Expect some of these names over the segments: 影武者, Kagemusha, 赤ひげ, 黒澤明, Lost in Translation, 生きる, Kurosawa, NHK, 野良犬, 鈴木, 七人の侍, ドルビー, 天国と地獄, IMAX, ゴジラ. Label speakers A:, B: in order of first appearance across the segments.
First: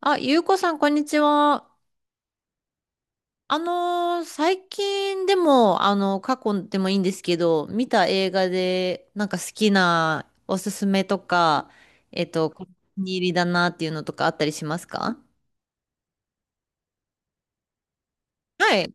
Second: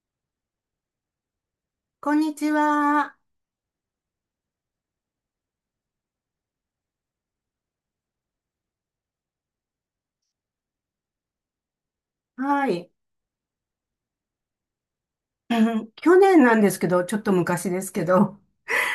A: あ、ゆうこさん、こんにちは。
B: こんにちは。
A: 最近でも、過去でもいいんですけど、見た映画で、なんか好きなおすすめとか、お気
B: はい。
A: に 入りだなっていうのとかあったりしますか？
B: え去年なんですけど、ちょっと昔ですけど、
A: はい。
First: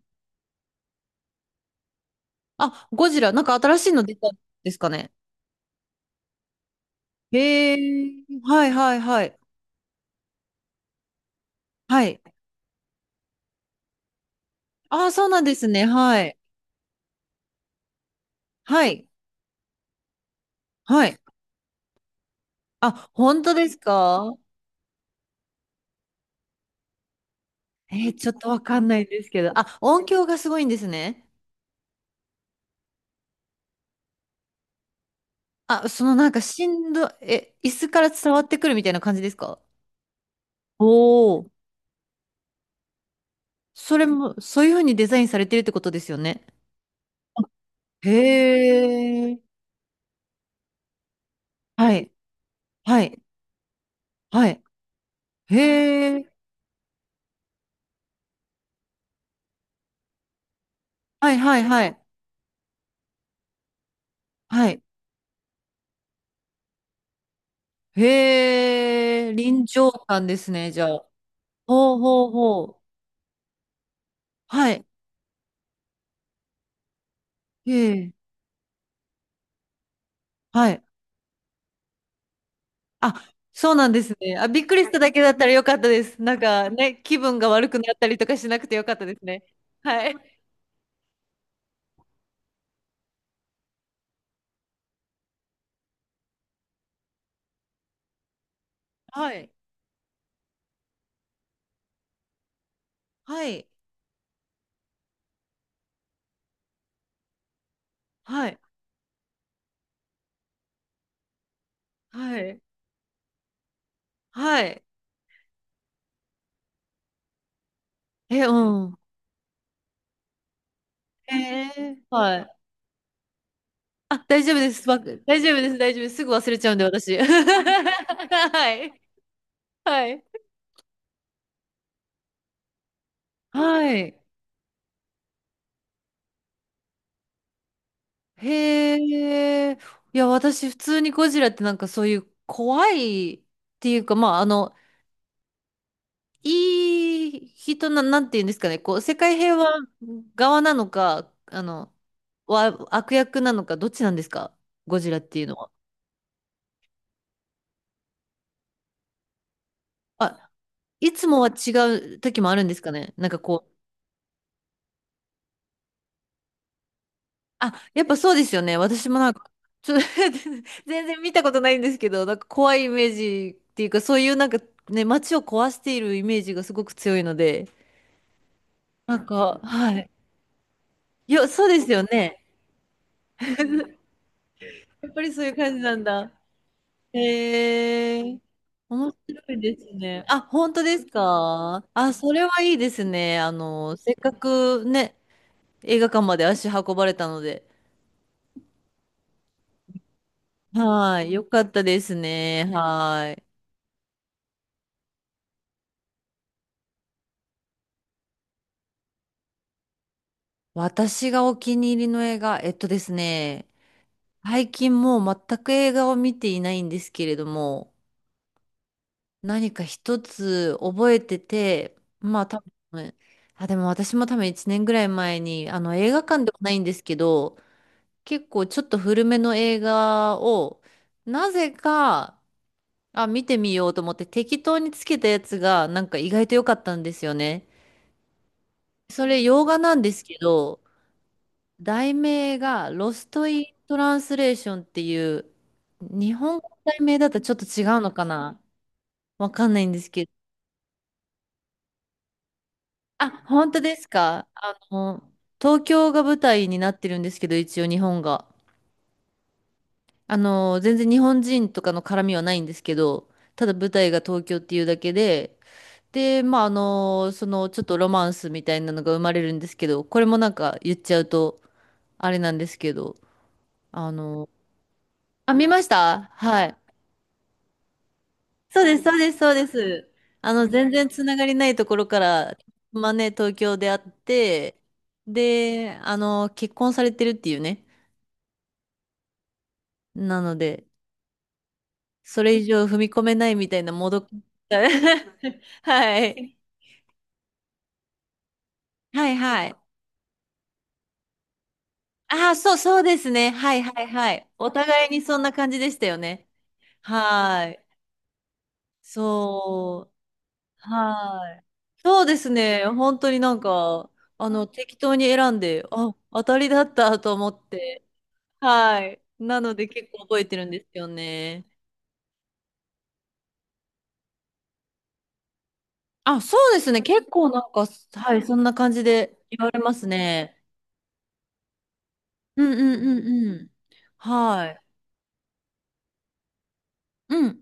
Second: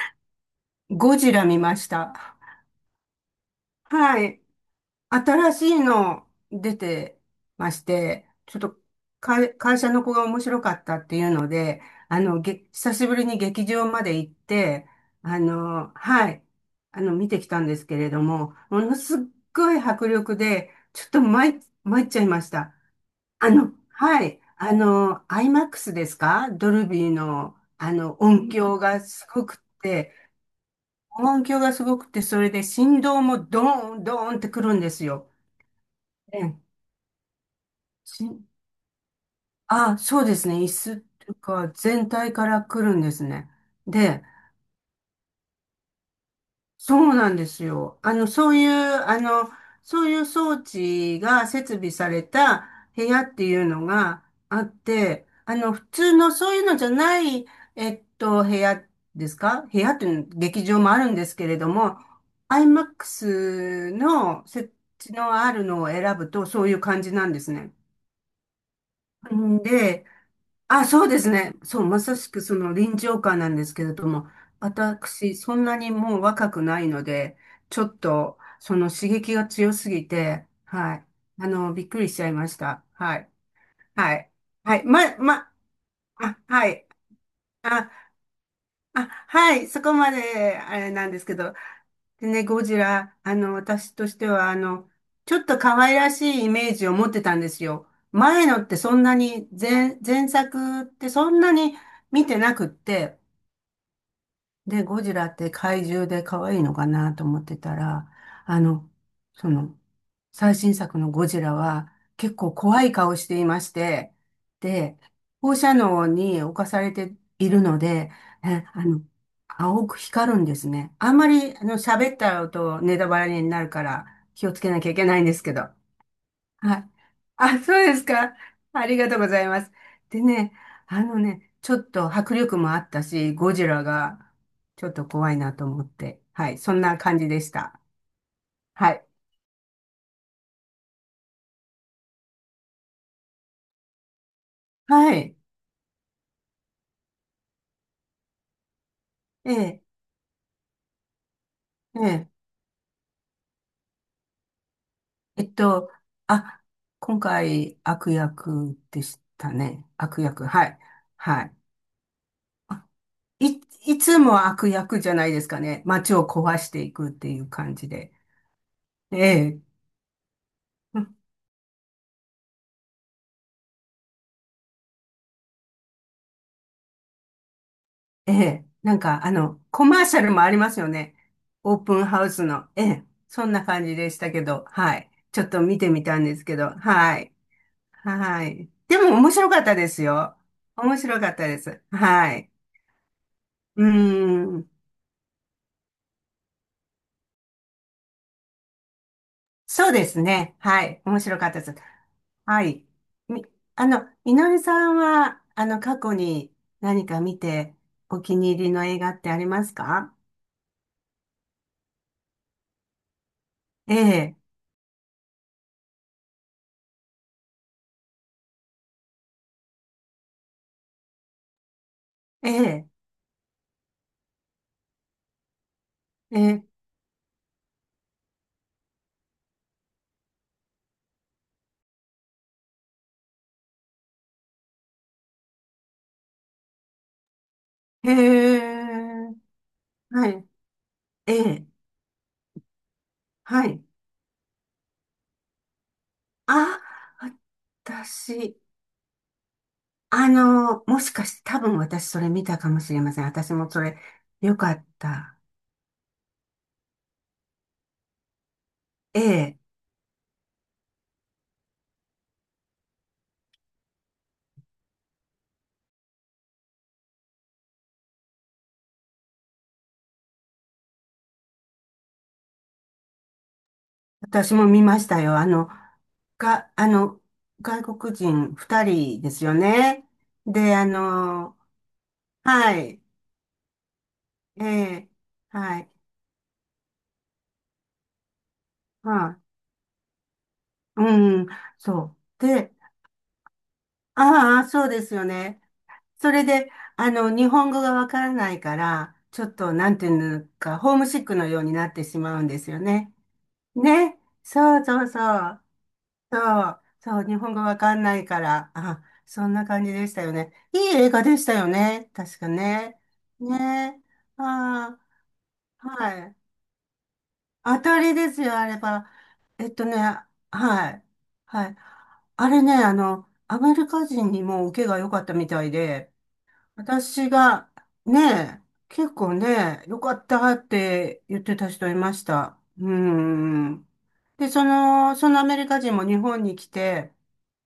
B: ゴジラ見ました。
A: あ、ゴジラ、なんか新しいの出
B: は
A: たん
B: い。
A: ですかね。
B: 新しいの出てま
A: へ
B: し
A: え、
B: て、ちょっ
A: はい
B: と
A: はいはい。
B: 会社の子が面白かったっていうので、
A: はい。
B: 久しぶりに劇場まで行って、
A: あ、そうなんですね。は
B: は
A: い。
B: い。見てきたんですけれども、も
A: は
B: の
A: い。
B: すっごい迫力で、ち
A: は
B: ょっ
A: い。
B: と参っちゃいました。
A: あ、本当です
B: は
A: か？
B: い。IMAX ですか？ドルビーの、
A: ちょっと
B: 音
A: わか
B: 響
A: んな
B: が
A: いで
B: す
A: すけ
B: ごく
A: ど。
B: っ
A: あ、音
B: て、
A: 響がすごいんですね。
B: 音響がすごくて、それで振動もドーン、ドーンってくるんですよ。
A: あ、そのなん
B: え
A: か
B: え。
A: しんど、え、椅子から伝わって
B: し
A: くるみたいな感じですか？
B: あ、そうですね。椅
A: お
B: 子と
A: お。
B: か全体から来るんですね。
A: それ
B: で、
A: も、そういうふうにデザインされてるってことですよね。
B: そうなんですよ。
A: へ
B: あの、そういう、あ
A: え。
B: の、そういう装置が設備
A: は
B: さ
A: い。
B: れた
A: は
B: 部
A: い。
B: 屋っていうのが
A: は
B: あ
A: い。
B: って、普
A: へ
B: 通の
A: え。
B: そういうのじゃない、部屋ですか？部屋っていうの劇場もあるんで
A: は
B: す
A: い
B: け
A: は
B: れ
A: い
B: ど
A: は
B: も、
A: い。
B: IMAX の
A: は
B: 設
A: い。
B: 置のあるのを選ぶとそういう感じなんですね。
A: へえ。
B: ん
A: 臨場
B: で、
A: 感ですね、じゃ
B: あ、
A: あ。
B: そうですね。そう、
A: ほう
B: まさ
A: ほ
B: し
A: う
B: くそ
A: ほ
B: の
A: う。
B: 臨場感なんですけれども、
A: はい。
B: 私、そんなにもう若くないので、
A: へ
B: ちょっ
A: え。
B: と、その刺激が強すぎて、
A: はい。
B: はい。びっくりしちゃいました。は
A: あ、
B: い。
A: そうなんです
B: はい。
A: ね。あ、びっく
B: は
A: り
B: い。
A: しただ
B: ま、
A: けだったら
B: ま、
A: よかったです。なん
B: あ、は
A: か
B: い。
A: ね、気分が悪く
B: あ、
A: なったりとかしなくてよかった
B: あ、
A: ですね。
B: はい。そこ
A: は
B: ま
A: い。
B: で、あれなんですけど、でね、ゴジラ、私としては、ちょっと可愛らしいイメージを持ってたんですよ。
A: はい。
B: 前作ってそんなに見てなくって、
A: はい。
B: で、ゴジラって怪獣で可愛いのかなと思ってたら、
A: はい。
B: あの、その、最新作のゴジラは結
A: は
B: 構
A: い。
B: 怖い顔していまして、
A: はい。
B: で、放射能に侵されているので、
A: え、う
B: え、あ
A: ん、
B: の、青く光るんですね。あんまり、
A: え。
B: 喋った
A: はい。
B: らとネタバレになるから
A: あ、大
B: 気を
A: 丈夫
B: つけ
A: で
B: なき
A: す。
B: ゃいけないんで
A: 大
B: すけ
A: 丈夫
B: ど。
A: です。大丈夫です。すぐ忘れちゃうん
B: は
A: で、
B: い。
A: 私。
B: あ、そうですか。
A: は
B: あ
A: い。
B: りがとうございます。
A: は
B: で
A: い。
B: ね、ちょっと迫力もあったし、ゴジラ
A: はい。
B: がちょっと怖いなと思って。はい。そんな感じでした。は
A: へ
B: い。
A: え。いや、私、普通にゴジラってなんかそういう怖いっていうか、まあ、
B: はい。
A: いい人な、なんていうんですかね、こう、世界
B: え
A: 平和
B: え。
A: 側なのか、
B: ええ
A: 悪役なのか、どっちなんですか、ゴジラってい
B: え
A: う
B: っ
A: のは。
B: と、あ、今回悪役でしたね。悪役、
A: あ、
B: はい。
A: いつもは
B: は
A: 違う時もあるんですかね。なんか
B: い。
A: こう、
B: いつも悪役じゃないですかね。街を壊していくっていう
A: あ、
B: 感じ
A: やっ
B: で。
A: ぱそうですよね。私も
B: え
A: なんか、
B: え、
A: ちょ、
B: う
A: 全
B: ん、
A: 然見たことないんですけど、なんか怖いイメージっていうか、そういうなんかね、街を壊しているイメージがすごく強いので、
B: ええ、なん
A: なん
B: か
A: か、
B: コ
A: は
B: マー
A: い。
B: シャルもありますよね。
A: いや、そう
B: オー
A: です
B: プ
A: よ
B: ンハウ
A: ね。
B: スの。ええ、そんな感じでしたけど、は
A: や
B: い。
A: っぱりそ
B: ちょ
A: うい
B: っ
A: う
B: と
A: 感
B: 見
A: じ
B: て
A: なん
B: みたん
A: だ。
B: ですけど、はい。
A: へえ、
B: はい。で
A: 面
B: も面
A: 白
B: 白か
A: い
B: った
A: です
B: です
A: ね。
B: よ。
A: あ、本当
B: 面
A: です
B: 白かったです。
A: か？あ、そ
B: は
A: れ
B: い。
A: はいいですね。
B: うー
A: せっか
B: ん。
A: くね、映画館まで足運ばれたので。
B: そうですね。はい。面
A: はい。
B: 白
A: よ
B: かった
A: か
B: で
A: っ
B: す。
A: たです
B: は
A: ね。
B: い。
A: はい。
B: み、あの、井上さんは、過去に何か見てお気に入りの映画ってありますか？
A: 私がお気に入りの映画、えっとですね、
B: ええ、
A: 最近もう全く映画を見ていないんですけれども、何か一つ覚えてて、ま
B: え
A: あ多
B: え、
A: 分、あ、でも私も多分1年ぐらい前に、あの映画
B: え
A: 館では
B: え、
A: ないんですけど、結構ちょっと古めの映画を、なぜか、あ、見てみようと思って適当につけたやつが、なんか意外と良かったんですよね。
B: え
A: そ
B: え、
A: れ洋画なんです
B: は
A: け
B: い、
A: ど、
B: ええ、
A: 題名がロスト・
B: は
A: イン・
B: い。
A: トランスレーションっていう、日
B: あ、
A: 本語の題名だとちょっと違うのか
B: 私、
A: な。わかんないんです
B: あ
A: けど。
B: の、もしかして多分私それ見たかもしれません。
A: あ、
B: 私も
A: 本
B: そ
A: 当
B: れ、
A: ですか？
B: よかった。
A: 東京が舞台になってるんですけど、一応日本が。
B: ええ、
A: あの、全然日本人とかの絡みはないんですけど、ただ舞台が東京っていうだけで、で、まあ、ちょっとロマンスみたいなのが生まれるんですけど、これもなんか言っちゃうと、あれなんですけど、あの、
B: 私も見ましたよ。あ
A: あ、
B: の、
A: 見ました。は
B: が、
A: い。
B: あの、外国人二
A: そうです、そ
B: 人
A: う
B: で
A: です、
B: すよ
A: そうで
B: ね。
A: す。
B: で、
A: 全然つながりないところから、
B: はい、
A: まあね、東京で会っ
B: え
A: て、
B: え、はい、
A: で、結婚されてるっていうね。
B: はい、
A: なので、
B: うん、そう。
A: それ以
B: で、
A: 上踏み込めないみたいなもどかし
B: ああ、
A: さ、
B: そうですよね。
A: は
B: それ
A: い。
B: で、日本語がわからないから、
A: はい
B: ちょっ
A: は
B: と、
A: い。
B: なんていうのか、ホームシックのようになってしまうん
A: あ
B: で
A: あ、
B: す
A: そ
B: よ
A: う、そう
B: ね。
A: ですね。はいはい
B: ね。
A: はい。お
B: そうそう
A: 互い
B: そ
A: にそんな
B: う。
A: 感じでしたよね。
B: そう。そう。日本語
A: は
B: わ
A: い。
B: かんないから。あ、そんな感じでし
A: そ
B: たよね。い
A: う。
B: い映画でした
A: は
B: よ
A: い。
B: ね。
A: そう
B: 確
A: で
B: か
A: すね。
B: ね。
A: 本当になん
B: ね。
A: か、
B: あ
A: 適当に選ん
B: あ、
A: で、
B: は
A: あ、
B: い。
A: 当たりだったと思っ
B: 当た
A: て。
B: りですよ、あれ
A: は
B: ば。
A: い。な
B: えっ
A: の
B: と
A: で
B: ね、
A: 結構覚えてるん
B: は
A: です
B: い。
A: よ
B: は
A: ね。
B: い。あれね、アメリカ人にも受けが良かったみたいで、
A: あ、そうですね。
B: 私
A: 結構な
B: が、
A: んか、はい、そ
B: ね、
A: んな感じ
B: 結構
A: で言われ
B: ね、
A: ま
B: 良
A: す
B: かったっ
A: ね。
B: て言ってた人いました。
A: うん
B: う
A: うんうんうん。
B: ん。で、
A: はい。
B: そのアメリカ人も日本に来て、
A: うん。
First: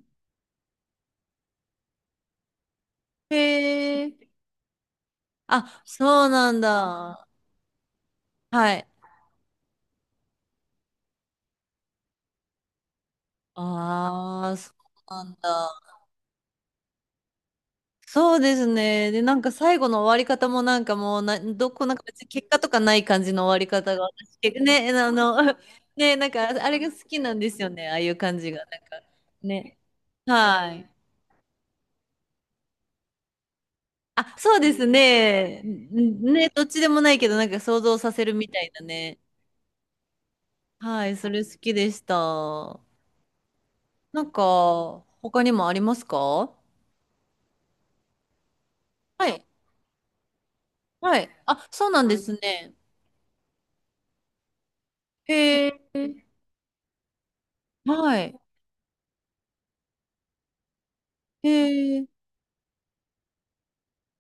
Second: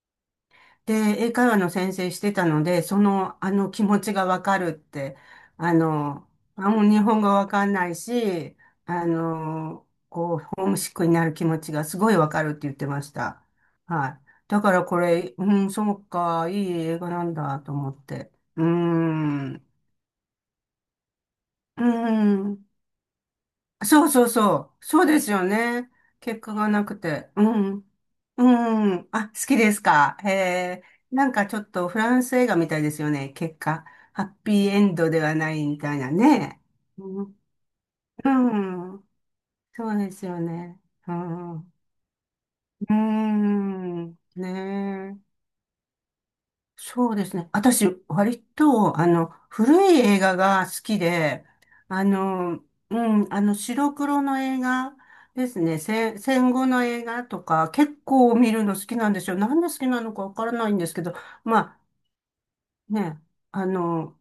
B: で、英会話の先生してたので、その、
A: へ
B: あの気持ち
A: え。
B: がわかるって、あ
A: あ、そ
B: の、
A: うなん
B: あ、もう日本語
A: だ。
B: わかんないし、
A: はい。
B: こう、ホームシックになる気持ちがすごいわかるって言ってました。はい。
A: ああ、
B: だか
A: そ
B: らこ
A: うな
B: れ、
A: ん
B: うん、
A: だ。
B: そうか、いい映画なんだと思って。
A: そうで
B: うー
A: すね。で、なんか
B: ん。う
A: 最後の終わり方もなんかもうど
B: ー
A: こ、なんか別に結果
B: ん。
A: とかない感じの終わり方が、
B: そうそう
A: 私、結構
B: そう。
A: ね、
B: そうですよね。
A: ね、なん
B: 結
A: か
B: 果が
A: あれ
B: な
A: が好
B: く
A: き
B: て。
A: なん
B: う
A: ですよね。
B: ん。
A: ああいう感
B: う
A: じが。なんか、
B: ん。あ、好きで
A: ね。
B: すか？へ
A: は
B: え。
A: い。
B: なんかちょっとフランス映画みたいですよね。結果。ハッ
A: あ、そう
B: ピー
A: で
B: エ
A: す
B: ンドではな
A: ね。
B: いみたいな
A: ね、
B: ね。
A: どっちでもない
B: う
A: けど、
B: ん。
A: なんか想像させるみたいな
B: うん、
A: ね。
B: そうですよね。
A: は
B: う
A: い、それ好
B: ん。
A: きでした。
B: うん。
A: なんか、
B: ねえ。
A: 他にもありますか？
B: そうですね。私、割と、
A: はい。
B: 古い映画が好き
A: はい。
B: で、
A: あ、そうな
B: あ
A: んです
B: の、
A: ね。
B: うん、白黒の映画です
A: へ
B: ね。
A: え、
B: 戦後の映画とか、結
A: は
B: 構
A: い。
B: 見るの好きなんですよ。なんで好きなのかわからないんですけど、
A: へ
B: ま
A: え、
B: あ、ね、あの、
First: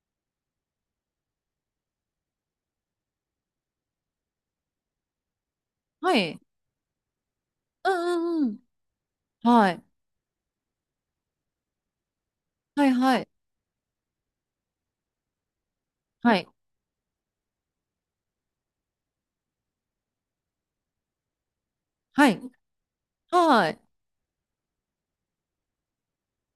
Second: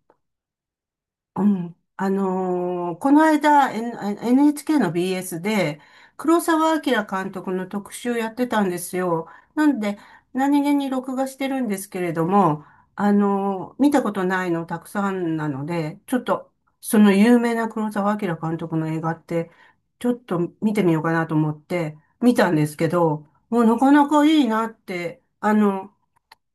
B: うん。この間、NHK の BS で、
A: はい。
B: 黒澤明監督の
A: う
B: 特集やっ
A: んう
B: て
A: んうん。
B: たんですよ。な
A: は
B: ん
A: い。
B: で、何気に録画してるんですけれども、
A: はいはい。
B: 見たことないのたくさんなので、ちょっ
A: はい。
B: と、その有名な黒澤明監督の映画って、ちょっと見てみようかなと思って、
A: は
B: 見
A: い。
B: たんですけど、もう
A: はい。
B: なかなかいいなって、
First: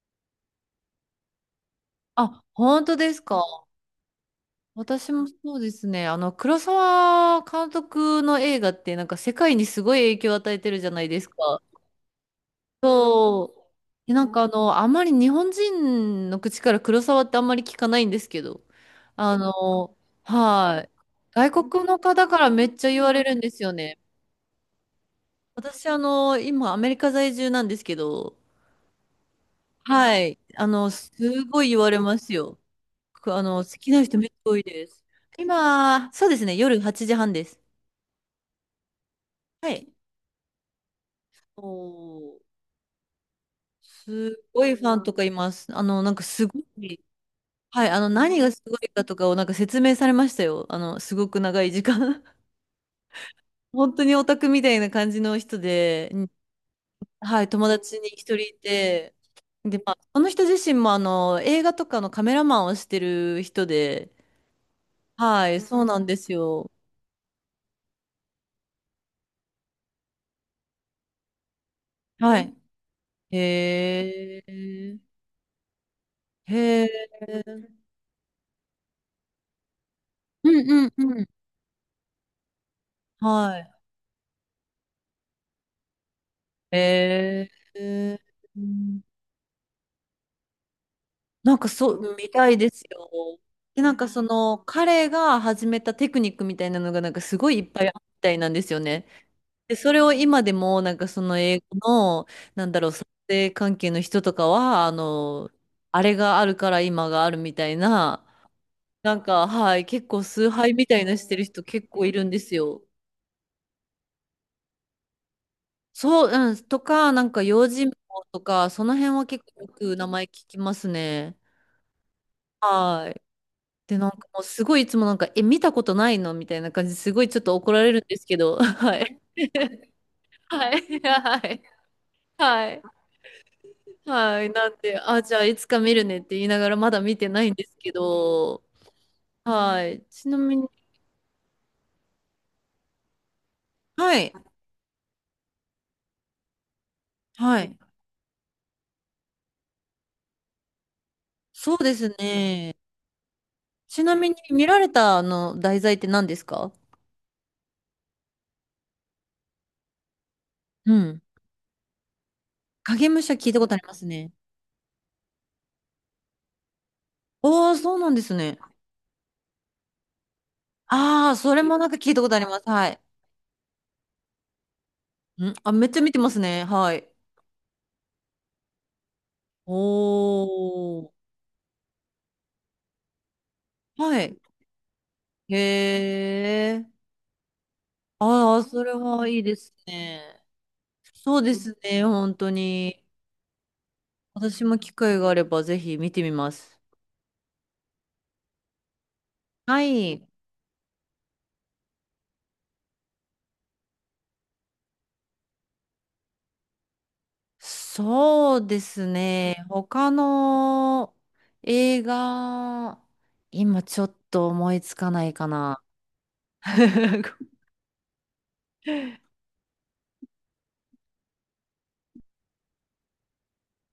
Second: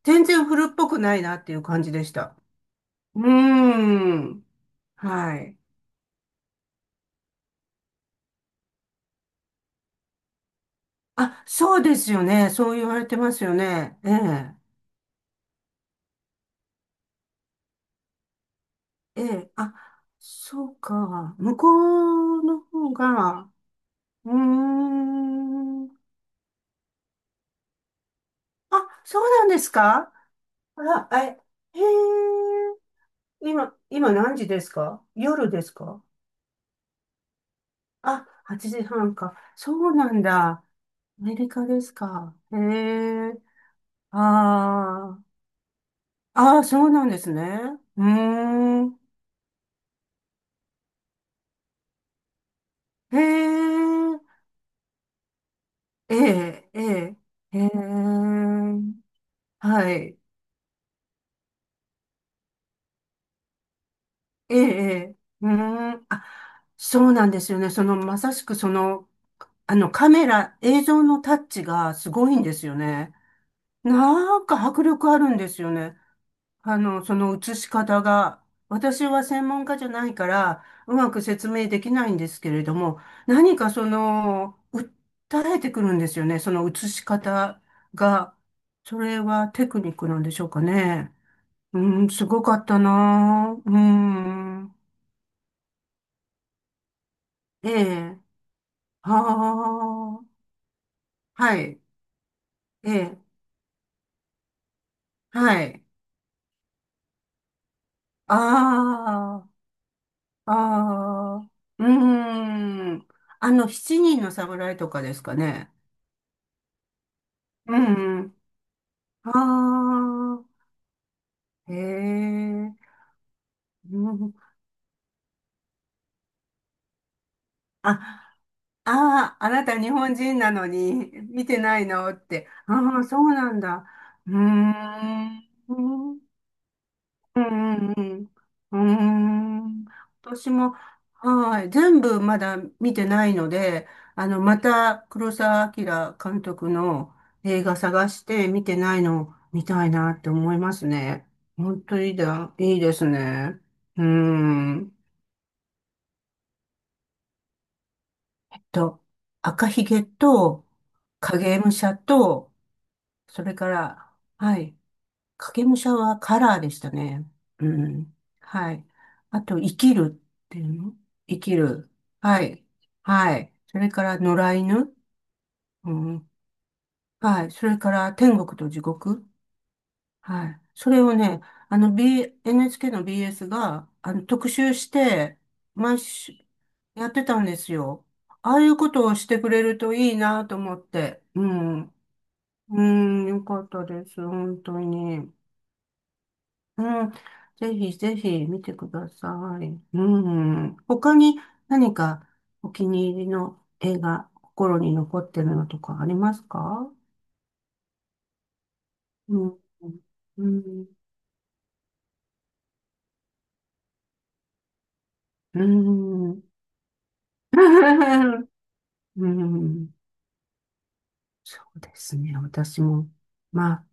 B: 全然古っぽくないなっていう感じでした。
A: あ、本当で
B: う
A: す
B: ー
A: か。
B: ん。
A: 私もそ
B: はい。
A: うですね。黒沢監督の映画ってなんか世界にすごい影響を与えてるじゃないです
B: あ、
A: か。
B: そうですよね。そう言われてますよ
A: そう。
B: ね。え
A: で、なんか
B: え。
A: あまり日本人の口から黒沢ってあんまり聞かないんですけど、
B: え
A: あ
B: え。あ、
A: の、
B: そう
A: はい。
B: か。
A: 外
B: 向こ
A: 国の方か
B: う
A: ら
B: の
A: めっちゃ
B: 方
A: 言われるんで
B: が、
A: すよね。
B: うー
A: 私
B: ん。
A: 今アメリカ在住なんですけど、
B: あ、そうなんですか？
A: はい。
B: あら、
A: す
B: え、
A: ごい言
B: へえ。
A: われますよ。くあの、
B: 今、
A: 好きな
B: 今
A: 人めっち
B: 何時
A: ゃ多
B: で
A: い
B: す
A: で
B: か？
A: す。
B: 夜ですか？
A: 今、そうですね、夜8時半です。
B: あ、8時半か。
A: は
B: そ
A: い。
B: うなんだ。アメリ
A: お
B: カですか？
A: ー、
B: へえ。
A: すごいファンと
B: あ
A: か
B: あ。
A: います。なんかす
B: あ
A: ご
B: あ、そう
A: い、
B: なんですね。
A: はい、
B: う
A: 何がすご
B: ー
A: い
B: ん。
A: かとかをなんか説明されましたよ。すごく長い時間。
B: へ
A: 本当にオ
B: え。
A: タクみたいな感じの人で、
B: え
A: うん。
B: え、ええ、
A: はい、
B: え
A: 友
B: え、
A: 達に一人いて、で、
B: は
A: まあ、
B: い、
A: この人自身も映画とかのカメラマンをしてる人で、
B: ええ、ええ、う
A: はい、そう
B: ー
A: な
B: ん、
A: んで
B: あ、
A: すよ。
B: そうなんですよね。その、まさしくその、カメラ、映像のタッチがすごい
A: は
B: んで
A: い。
B: すよね。
A: へ
B: なんか迫
A: え、
B: 力あるんですよね。
A: へ
B: その映し
A: え。
B: 方が。私は専門家じゃないか
A: う
B: ら、
A: んう
B: う
A: ん
B: まく
A: うん。
B: 説明できないんですけれども、何か
A: は
B: その、訴えてくるんですよね。その映
A: い。
B: し方
A: ー、
B: が。
A: う
B: そ
A: ん。
B: れはテクニックなんでしょうかね。
A: なんかそ
B: うん、
A: う、
B: す
A: み
B: ご
A: た
B: か
A: い
B: っ
A: で
B: た
A: すよ。
B: なぁ。う
A: で、なんかその、
B: ん。
A: 彼が始めたテクニックみたいなのが、なんかすごいい
B: え
A: っぱいあった
B: え。
A: みたいなんですよね。で、それを
B: は
A: 今でも、なんかその
B: あ。は
A: 英
B: い。
A: 語の、なんだろ
B: え
A: う、撮
B: え。
A: 影関係の人とかは、
B: はい。
A: あれがあるから今があるみたいな、
B: あ
A: なんか、はい、結構崇
B: あ。
A: 拝みたいなして
B: あ
A: る
B: あ。
A: 人
B: う
A: 結構いるんですよ。
B: ん。七人の侍とかですかね。
A: そう、うん、とか、なんか用
B: う
A: 心棒
B: ん。
A: とか、その辺は結構よく
B: あ
A: 名前聞きますね。
B: あ。へえ。
A: はい。
B: う
A: で、なんか
B: ん。
A: もうすごいいつもなんか、え、見たことないのみたいな感じですごいちょっと怒られるんです
B: あ、
A: けど、はい。
B: ああ、あなた日本人なの
A: は
B: に
A: い。は
B: 見て
A: い。
B: ないのって。
A: はい。
B: ああ、そうなんだ。うー
A: はい。なんで、あ、じゃ
B: ん。
A: あいつか見るねって言いながらまだ見て
B: う
A: ないんです
B: ん
A: け
B: うん
A: ど、
B: うん。うーん。
A: はい。ちな
B: 私
A: みに、
B: も、はい、全部まだ見てないので、
A: はい。
B: また黒澤明監督の
A: は
B: 映画
A: い。
B: 探して見てないのを見たいなって思いますね。
A: そう
B: 本
A: で
B: 当
A: す
B: にだ、
A: ね。
B: いいですね。うー
A: ちなみに見られ
B: ん。
A: たあの題材って何ですか？
B: と、赤ひげと、
A: うん。
B: 影武者と、
A: 影武者
B: そ
A: 聞い
B: れ
A: たこ
B: か
A: とあります
B: ら、
A: ね。
B: はい。影武者はカラーでしたね。う
A: おー、そうな
B: ん。
A: んですね。
B: はい。あと、生きるっていうの。
A: ああ、
B: 生
A: そ
B: き
A: れもな
B: る。
A: んか聞いたことあ
B: は
A: りま
B: い。
A: す。はい。
B: はい。それから、野良犬。
A: あ、めっ
B: う
A: ちゃ見てま
B: ん。
A: すね。はい。
B: はい。それから、天国と地獄。
A: お
B: はい。それ
A: ー。
B: をね、NHK の BS が、
A: はい。
B: 特集して、毎
A: へ
B: 週、
A: え。
B: やってたんですよ。あ
A: あ
B: あ
A: あ、
B: いう
A: そ
B: こ
A: れ
B: とをし
A: は
B: て
A: いい
B: く
A: で
B: れ
A: す
B: るといい
A: ね。
B: なと思って。
A: そう
B: う
A: です
B: ん。
A: ね、本当
B: う
A: に。
B: ん、よかったです。本
A: 私
B: 当
A: も機会が
B: に。
A: あればぜひ見てみます。
B: うん、ぜひぜひ見てください。
A: は
B: う
A: い。
B: ん。他に何かお気に入りの映画、心に残ってるのとかありますか？
A: そうです
B: うん。
A: ね。他
B: うん。
A: の映画、今ちょっと思いつかないか
B: う
A: な。
B: ん。うん。うん、そうですね。私も、まあ、